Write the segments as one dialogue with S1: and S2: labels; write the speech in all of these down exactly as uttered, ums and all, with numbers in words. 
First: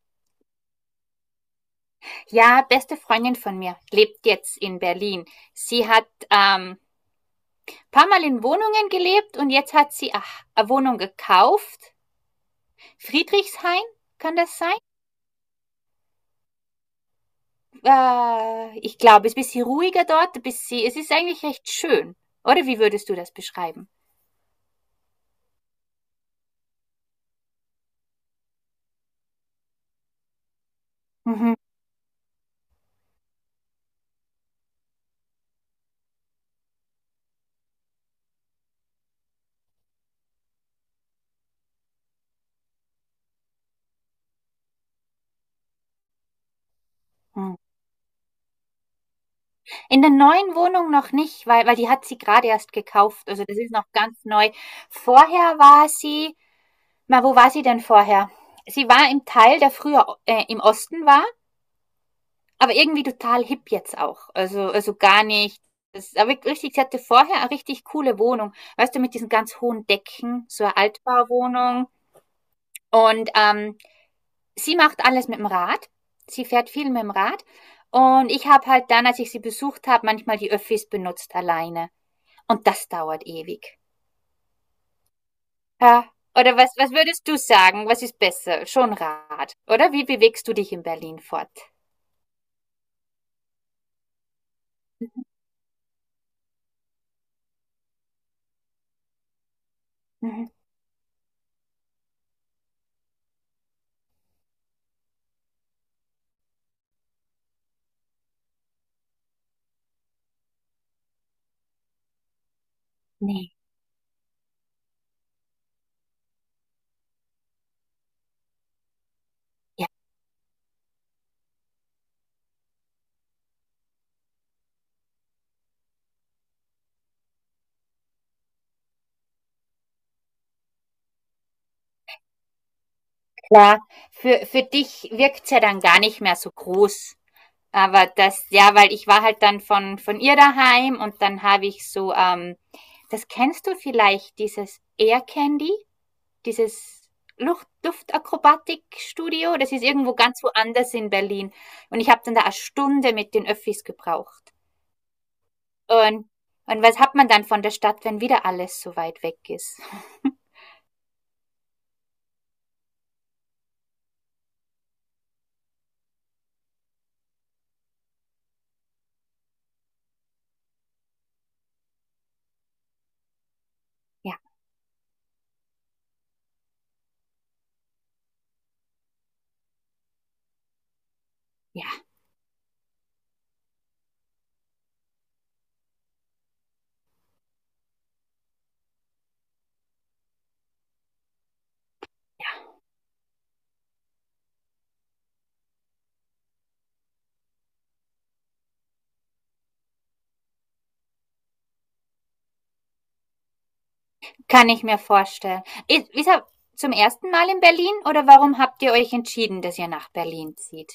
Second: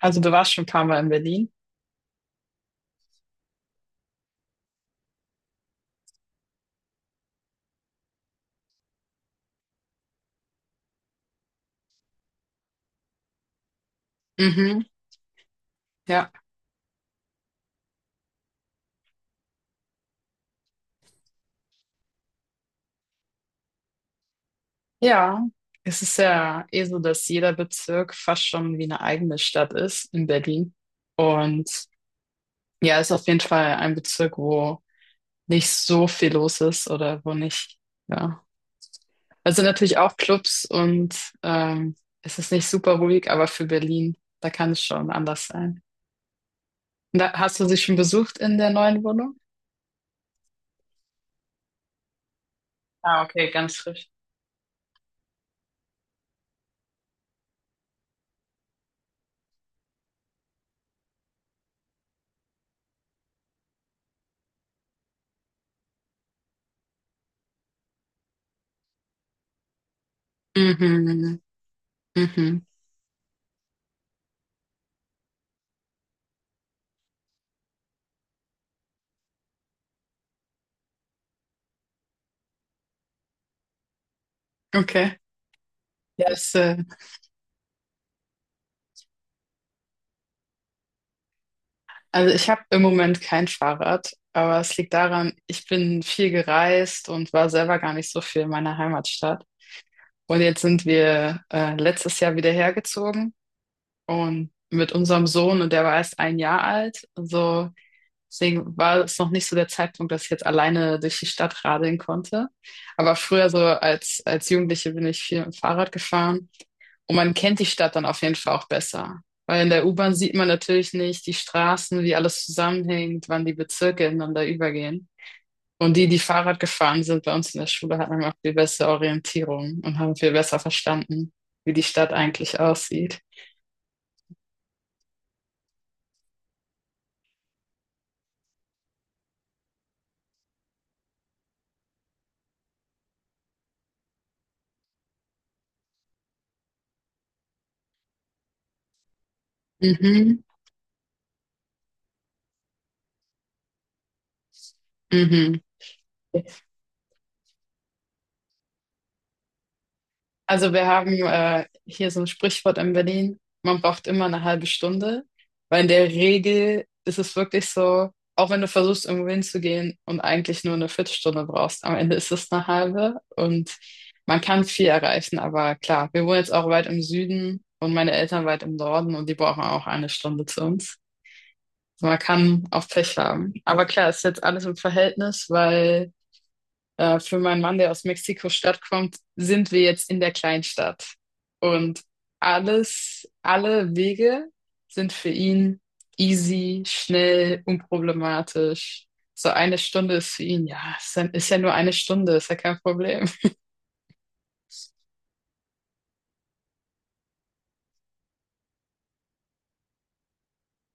S1: Also du warst schon ein paar Mal in Berlin.
S2: Ja, beste Freundin von mir lebt jetzt in Berlin. Sie hat ähm, paar Mal in Wohnungen gelebt und jetzt hat sie ach, eine Wohnung gekauft. Friedrichshain, kann das sein?
S1: Mhm, ja.
S2: Äh, ich glaube, es ist ein bisschen ruhiger dort. Bis sie, es ist eigentlich recht schön. Oder wie würdest du das beschreiben?
S1: Ja, es ist ja eh so, dass jeder Bezirk fast schon wie eine eigene Stadt ist in Berlin.
S2: Mhm.
S1: Und ja, ist auf jeden Fall ein Bezirk, wo nicht so viel los ist oder wo nicht, ja. Also natürlich auch Clubs und ähm, es ist nicht super ruhig, aber für Berlin, da kann es schon anders sein. Und da,
S2: Mhm.
S1: hast du sie schon besucht in der neuen Wohnung?
S2: In der neuen Wohnung noch nicht, weil, weil die hat sie gerade erst
S1: Ah,
S2: gekauft. Also
S1: okay,
S2: das ist
S1: ganz
S2: noch
S1: frisch.
S2: ganz neu. Vorher war sie, na, wo war sie denn vorher? Sie war im Teil, der früher äh, im Osten war. Aber irgendwie total hip jetzt auch. Also, also gar nicht. Das aber richtig, sie hatte vorher eine richtig coole Wohnung. Weißt du, mit diesen ganz hohen Decken, so eine
S1: Mhm,
S2: Altbauwohnung.
S1: mhm.
S2: Und ähm, sie macht alles mit dem Rad. Sie fährt viel mit dem Rad. Und ich habe halt dann, als ich sie besucht habe, manchmal die Öffis benutzt alleine. Und das dauert ewig.
S1: Okay.
S2: Ja.
S1: Ja, es
S2: Oder was,
S1: äh,
S2: was würdest du sagen? Was ist besser? Schon Rad. Oder wie bewegst du dich in Berlin fort?
S1: also ich habe im Moment kein Fahrrad, aber es liegt daran, ich bin viel gereist und war selber gar nicht so viel in meiner Heimatstadt. Und
S2: Mhm.
S1: jetzt sind wir äh, letztes Jahr wieder hergezogen und mit unserem Sohn und der war erst ein Jahr alt. Also deswegen war es noch nicht so der Zeitpunkt, dass ich jetzt alleine durch die Stadt radeln konnte. Aber früher
S2: Nee.
S1: so als als Jugendliche bin ich viel mit dem Fahrrad gefahren. Und man kennt die Stadt dann auf jeden Fall auch besser. Weil in der U-Bahn sieht man natürlich nicht die Straßen, wie alles zusammenhängt, wann die Bezirke ineinander übergehen. Und die, die Fahrrad gefahren sind bei uns in der Schule, hatten auch viel bessere Orientierung und haben viel besser verstanden, wie die Stadt eigentlich aussieht.
S2: Klar, für, für dich wirkt's ja dann gar nicht mehr so groß. Aber das, ja, weil ich war halt dann von, von ihr daheim und dann habe ich so, ähm, das kennst du vielleicht, dieses Air Candy, dieses Luft, Luftakrobatikstudio, das ist irgendwo
S1: Mhm,
S2: ganz woanders in Berlin. Und ich habe dann da eine Stunde mit den Öffis gebraucht.
S1: mhm.
S2: Und, und was hat man dann von der Stadt, wenn wieder alles so weit weg ist?
S1: Also wir haben äh, hier so ein Sprichwort in Berlin, man braucht immer eine halbe Stunde, weil in der Regel ist es wirklich so, auch wenn du versuchst, irgendwo hinzugehen und eigentlich nur eine Viertelstunde brauchst, am Ende ist es eine halbe und
S2: Ja,
S1: man kann viel erreichen, aber klar, wir wohnen jetzt auch weit im Süden und meine Eltern weit im Norden und die brauchen auch eine Stunde zu uns. Also
S2: ja.
S1: man kann auch Pech haben. Aber klar, ist jetzt alles im Verhältnis, weil äh, für meinen Mann, der aus Mexiko-Stadt kommt, sind wir jetzt in der Kleinstadt. Und alles, alle Wege sind für ihn easy, schnell, unproblematisch. So eine Stunde ist für ihn, ja, ist ja, ist ja nur eine Stunde, ist ja kein Problem.
S2: Kann ich mir vorstellen. Ist ist er zum ersten Mal in Berlin oder warum habt ihr euch entschieden, dass ihr nach Berlin zieht?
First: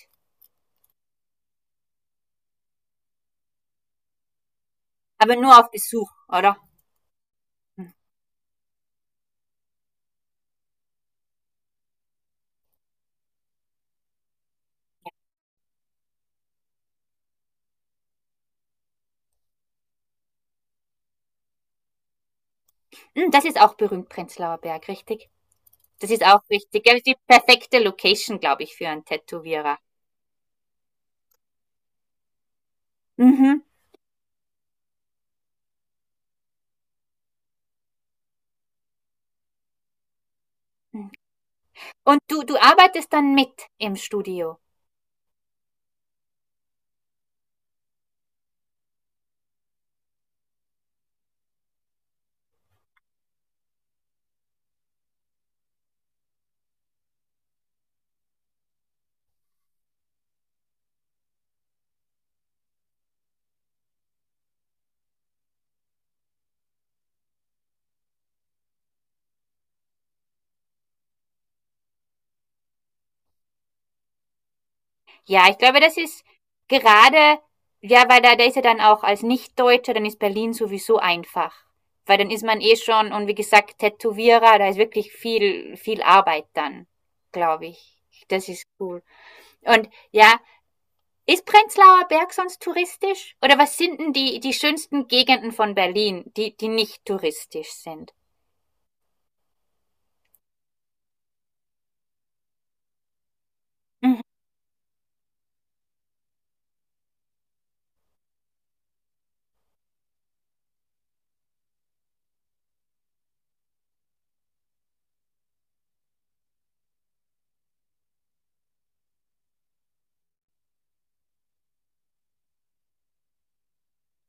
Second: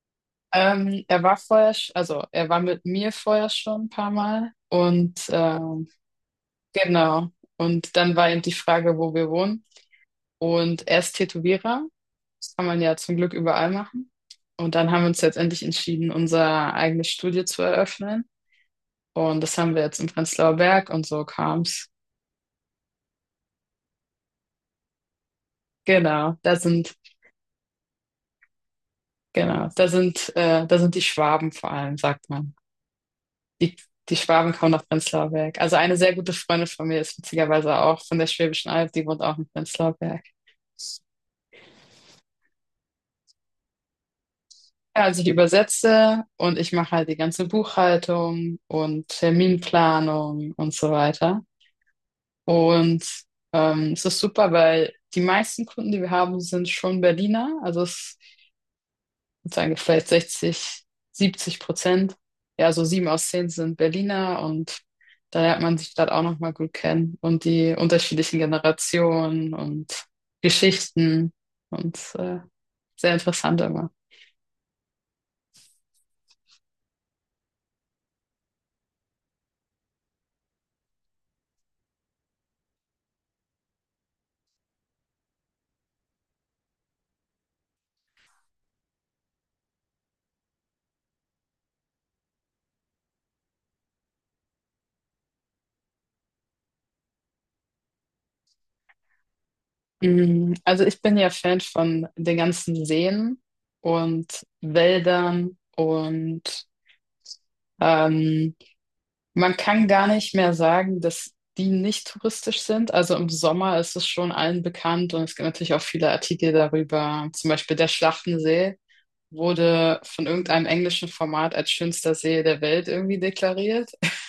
S1: Ähm, er war vorher, sch- also er war mit mir vorher schon ein paar Mal und
S2: Aber nur auf
S1: ähm,
S2: Besuch, oder?
S1: genau.
S2: Hm.
S1: Und dann war eben die Frage, wo wir wohnen. Und er ist Tätowierer. Das kann man ja zum Glück überall machen. Und dann haben wir uns letztendlich entschieden, unser eigenes Studio zu eröffnen. Und das haben wir jetzt im Prenzlauer Berg und so kam's.
S2: Hm, das ist auch berühmt, Prenzlauer Berg, richtig? Das ist
S1: Genau,
S2: auch
S1: da
S2: richtig.
S1: sind,
S2: Das die perfekte Location, glaube ich, für einen
S1: genau,
S2: Tätowierer.
S1: da sind, äh, da sind die Schwaben vor allem, sagt man.
S2: Mhm.
S1: Die, die Schwaben kommen nach Prenzlauer Berg. Also eine sehr gute Freundin von mir ist witzigerweise auch von der Schwäbischen Alb, die wohnt auch in Prenzlauer Berg.
S2: Hm. Und du, du arbeitest dann mit im Studio?
S1: Ja, also ich übersetze und ich mache halt die ganze Buchhaltung und Terminplanung und so weiter. Und ähm, es ist super, weil die meisten Kunden, die wir haben, sind schon Berliner. Also es sozusagen vielleicht sechzig siebzig Prozent. Ja, so sieben aus zehn sind Berliner und da lernt man die Stadt auch nochmal gut kennen und die unterschiedlichen Generationen und Geschichten und äh, sehr interessant immer.
S2: Ja, ich glaube, das ist gerade, ja, weil da, da ist ja dann auch als Nichtdeutscher, dann ist Berlin sowieso einfach. Weil dann ist man eh schon, und wie gesagt, Tätowierer, da ist wirklich viel, viel Arbeit dann, glaube ich. Das ist cool. Und ja, ist Prenzlauer Berg sonst touristisch? Oder was sind denn die, die schönsten Gegenden von Berlin, die, die nicht touristisch sind?
S1: Mm, also ich bin ja Fan von den ganzen Seen
S2: Mhm.
S1: und Wäldern und ähm, man kann gar nicht mehr sagen, dass die nicht touristisch sind. Also im Sommer ist es schon allen bekannt und es gibt natürlich auch viele Artikel darüber. Zum Beispiel der Schlachtensee wurde von irgendeinem englischen Format als schönster See der Welt irgendwie deklariert.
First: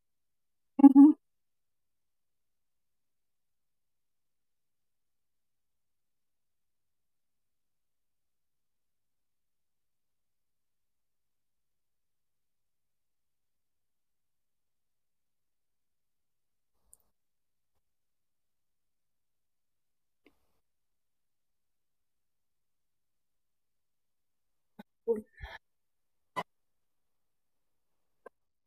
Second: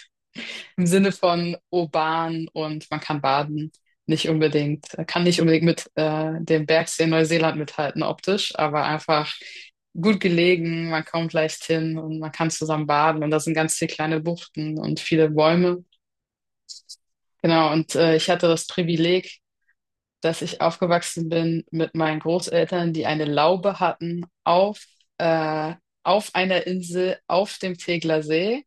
S1: Im Sinne von urban und man kann baden. Nicht unbedingt, kann nicht unbedingt mit äh, dem Bergsee in Neuseeland mithalten optisch, aber einfach gut gelegen, man kommt leicht hin und man kann zusammen baden und da sind ganz viele kleine Buchten und viele Bäume. Genau, und äh, ich hatte das Privileg, dass ich aufgewachsen bin mit meinen Großeltern, die eine Laube hatten auf, äh, auf einer Insel auf dem Tegeler See.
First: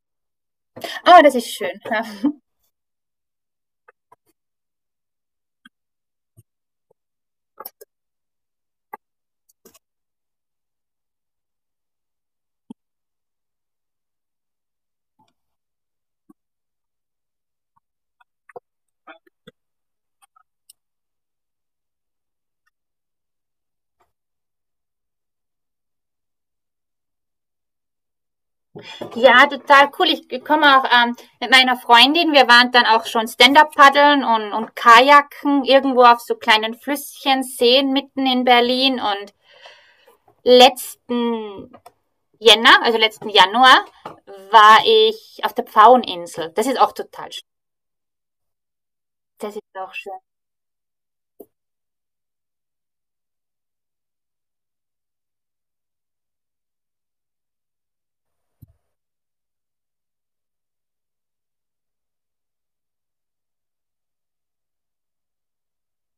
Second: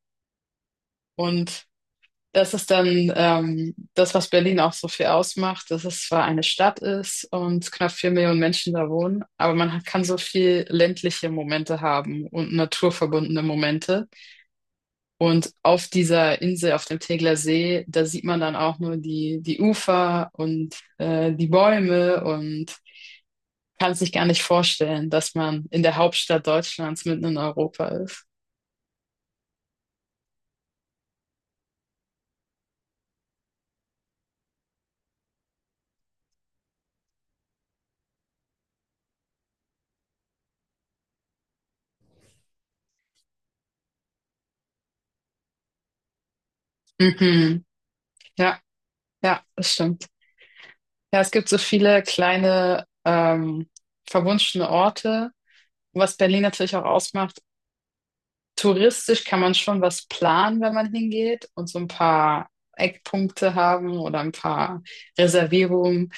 S2: Oh, das ist
S1: Und
S2: schön. Ja.
S1: das ist dann ähm, das, was Berlin auch so viel ausmacht, dass es zwar eine Stadt ist und knapp vier Millionen Menschen da wohnen, aber man kann so viel ländliche Momente haben und naturverbundene Momente. Und auf dieser Insel, auf dem Tegeler See, da sieht man dann auch nur die, die Ufer und äh, die Bäume und kann sich gar nicht vorstellen, dass man in der Hauptstadt Deutschlands mitten in Europa ist.
S2: Ja, total cool. Ich komme auch ähm, mit meiner Freundin. Wir waren dann auch schon Stand-up-Paddeln und, und Kajaken irgendwo auf so kleinen Flüsschen, Seen mitten in Berlin. Und letzten Jänner, also letzten Januar, war ich auf der Pfaueninsel. Das ist auch total schön.
S1: Mhm. Ja, ja,
S2: Das ist
S1: das
S2: auch
S1: stimmt.
S2: schön.
S1: Ja, es gibt so viele kleine ähm, verwunschene Orte, was Berlin natürlich auch ausmacht. Touristisch kann man schon was planen, wenn man hingeht und so ein paar Eckpunkte haben oder ein paar Reservierungen.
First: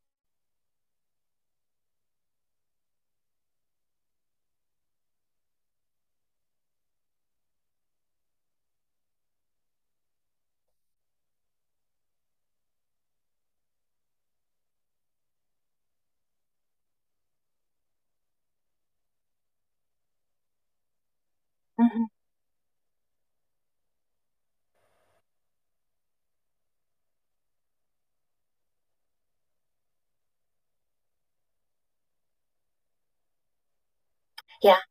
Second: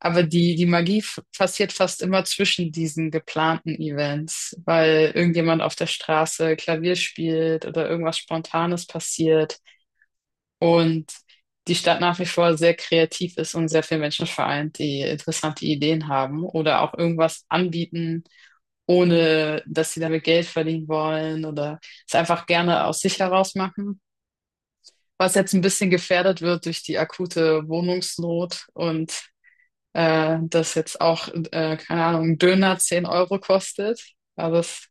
S1: Aber die, die Magie f- passiert fast immer zwischen diesen geplanten Events, weil irgendjemand auf der Straße Klavier spielt oder irgendwas Spontanes passiert und die Stadt nach wie vor sehr kreativ ist und sehr viele Menschen vereint, die interessante Ideen haben oder auch irgendwas anbieten, ohne dass sie damit Geld verdienen wollen oder
S2: Mhm.
S1: es einfach gerne aus sich heraus machen. Was jetzt ein bisschen gefährdet wird durch die akute Wohnungsnot und äh, dass jetzt auch, äh, keine Ahnung, ein Döner zehn Euro kostet. Also
S2: Ja.
S1: das,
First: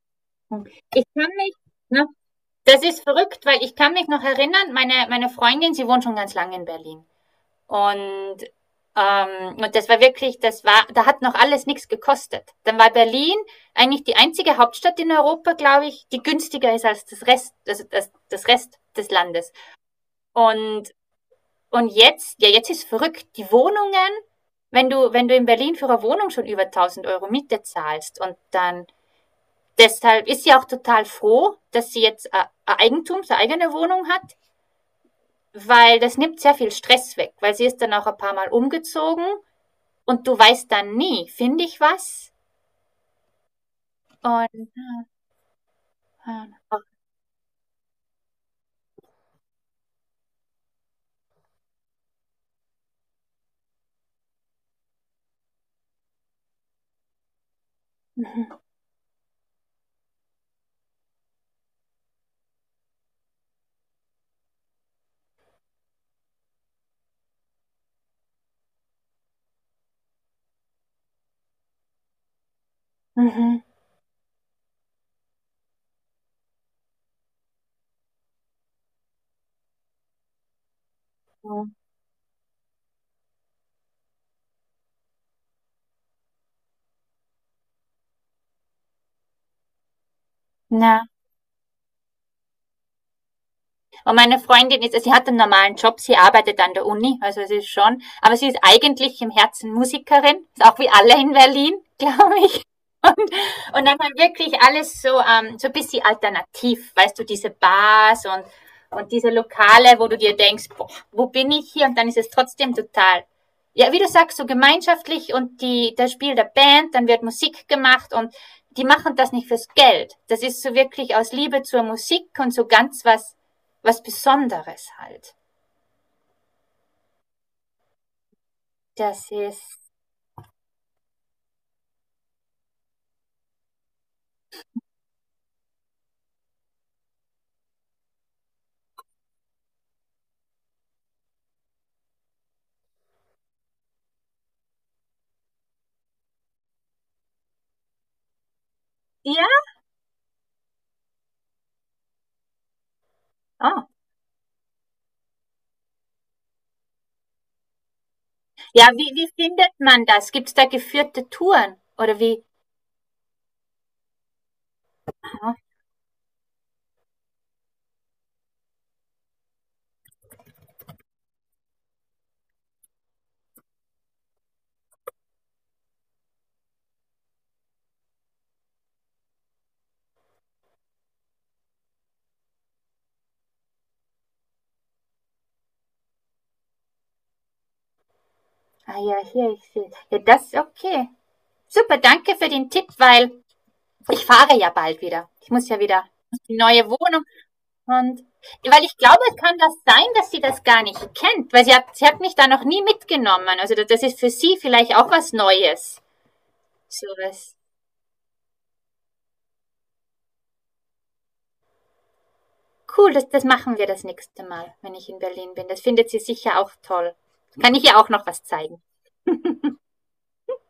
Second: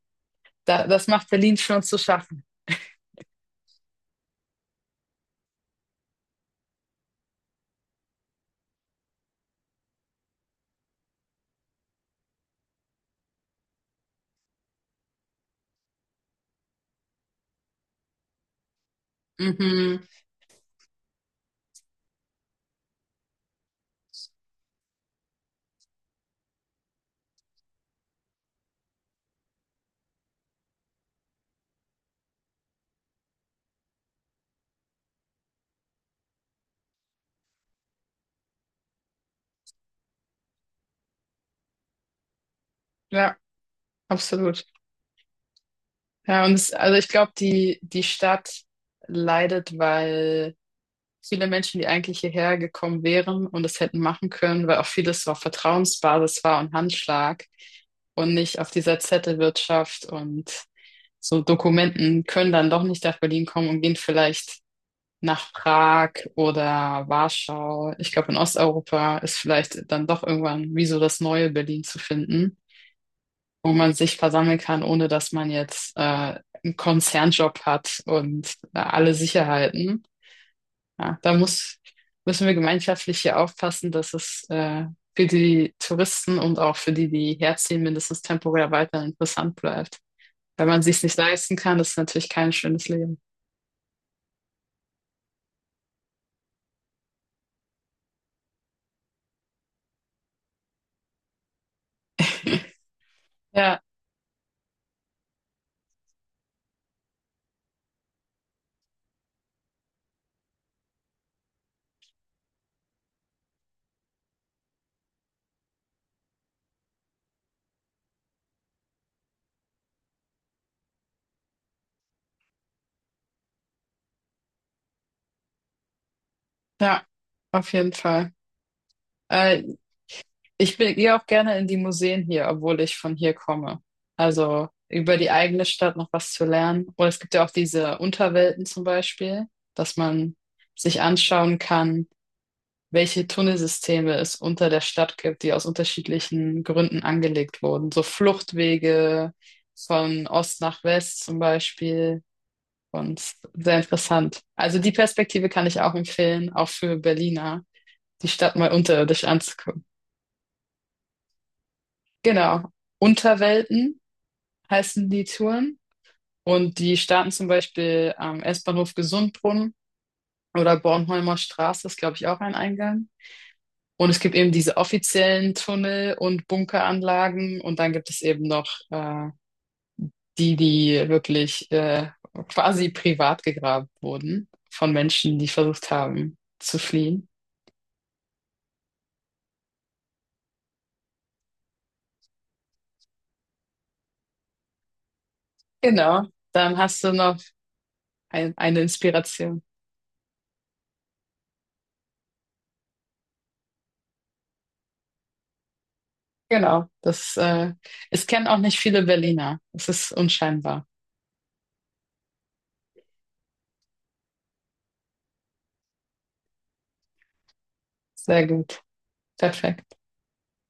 S1: da,
S2: Ich
S1: das macht
S2: kann mich,
S1: Berlin schon zu
S2: ne,
S1: schaffen.
S2: das ist verrückt, weil ich kann mich noch erinnern, meine, meine Freundin, sie wohnt schon ganz lange in Berlin. Und, ähm, und das war wirklich, das war, da hat noch alles nichts gekostet. Dann war Berlin eigentlich die einzige Hauptstadt in Europa, glaube ich, die günstiger ist als das Rest, also das, das Rest des Landes.
S1: Mhm.
S2: Und, und jetzt, ja, jetzt ist verrückt. Die Wohnungen, wenn du, wenn du in Berlin für eine Wohnung schon über tausend Euro Miete zahlst und dann, deshalb ist sie auch total froh, dass sie jetzt äh, ein Eigentum, eine eigene Wohnung hat, weil das nimmt sehr viel Stress weg, weil sie ist dann auch ein paar Mal umgezogen. Und du weißt dann nie, finde ich was?
S1: Ja, absolut.
S2: Und,
S1: Ja, und es, also ich glaube, die, die Stadt leidet, weil viele Menschen, die eigentlich hierher gekommen wären und es hätten machen können, weil auch vieles so auf Vertrauensbasis war und Handschlag und nicht
S2: mhm,
S1: auf dieser Zettelwirtschaft und so Dokumenten können dann doch nicht nach Berlin kommen und gehen vielleicht nach Prag oder Warschau. Ich glaube, in Osteuropa ist vielleicht dann doch irgendwann wie so das neue Berlin zu finden,
S2: mhm,
S1: wo man sich versammeln kann, ohne dass man jetzt äh, einen Konzernjob hat und äh, alle Sicherheiten. Ja, da
S2: mhm.
S1: muss, müssen wir gemeinschaftlich hier aufpassen, dass es äh, für die Touristen und auch für die, die herziehen, mindestens temporär weiter interessant bleibt. Wenn man sich's nicht leisten kann, ist natürlich kein schönes Leben.
S2: Und meine Freundin ist, sie hat einen normalen Job, sie arbeitet an der Uni, also sie ist schon, aber sie ist eigentlich im Herzen Musikerin, ist auch wie alle in Berlin, glaube ich.
S1: Ja,
S2: Und dann war wirklich alles so, ähm, so ein bisschen alternativ, weißt du, diese Bars und, und diese Lokale, wo du dir denkst, boah, wo bin ich hier? Und dann ist es trotzdem total, ja, wie du sagst, so gemeinschaftlich und die, das Spiel der Band, dann wird Musik gemacht und die machen das nicht fürs Geld. Das ist so wirklich aus Liebe zur Musik und so ganz was, was Besonderes halt.
S1: ja, auf jeden Fall.
S2: Das
S1: Äh,
S2: ist,
S1: Ich bin- gehe auch gerne in die Museen hier, obwohl ich von hier komme. Also über die eigene Stadt noch was zu lernen. Oder es gibt ja auch diese Unterwelten zum Beispiel, dass man sich anschauen kann, welche Tunnelsysteme es unter der Stadt gibt, die aus unterschiedlichen Gründen angelegt wurden. So Fluchtwege
S2: ja,
S1: von Ost nach West zum Beispiel. Und sehr
S2: oh.
S1: interessant. Also die Perspektive kann ich auch empfehlen, auch für Berliner, die Stadt mal
S2: Ja, wie,
S1: unterirdisch
S2: wie findet
S1: anzugucken.
S2: man das? Gibt es da geführte Touren? Oder wie,
S1: Genau. Unterwelten heißen die Touren. Und die starten zum Beispiel am S-Bahnhof Gesundbrunnen oder Bornholmer Straße, ist glaube ich auch ein Eingang. Und es gibt eben diese offiziellen Tunnel und Bunkeranlagen und dann gibt es eben noch äh, die, die wirklich äh, quasi privat gegraben wurden von Menschen, die versucht haben zu fliehen.
S2: ah ja, hier, ich sehe. Ja, das ist okay. Super, danke für den Tipp, weil ich fahre ja bald wieder. Ich muss ja wieder
S1: Genau,
S2: in die
S1: dann
S2: neue
S1: hast du
S2: Wohnung
S1: noch
S2: und
S1: ein, eine
S2: weil ich glaube, es kann
S1: Inspiration.
S2: das sein, dass sie das gar nicht kennt, weil sie hat, sie hat mich da noch nie mitgenommen. Also das, das ist für sie vielleicht auch was Neues.
S1: Genau,
S2: So
S1: das
S2: was
S1: äh, es kennen auch nicht viele Berliner. Es ist unscheinbar.
S2: cool, das, das machen wir das nächste Mal, wenn ich in Berlin bin. Das findet sie sicher auch toll. Kann ich ihr auch noch was
S1: Sehr gut,
S2: zeigen.
S1: perfekt.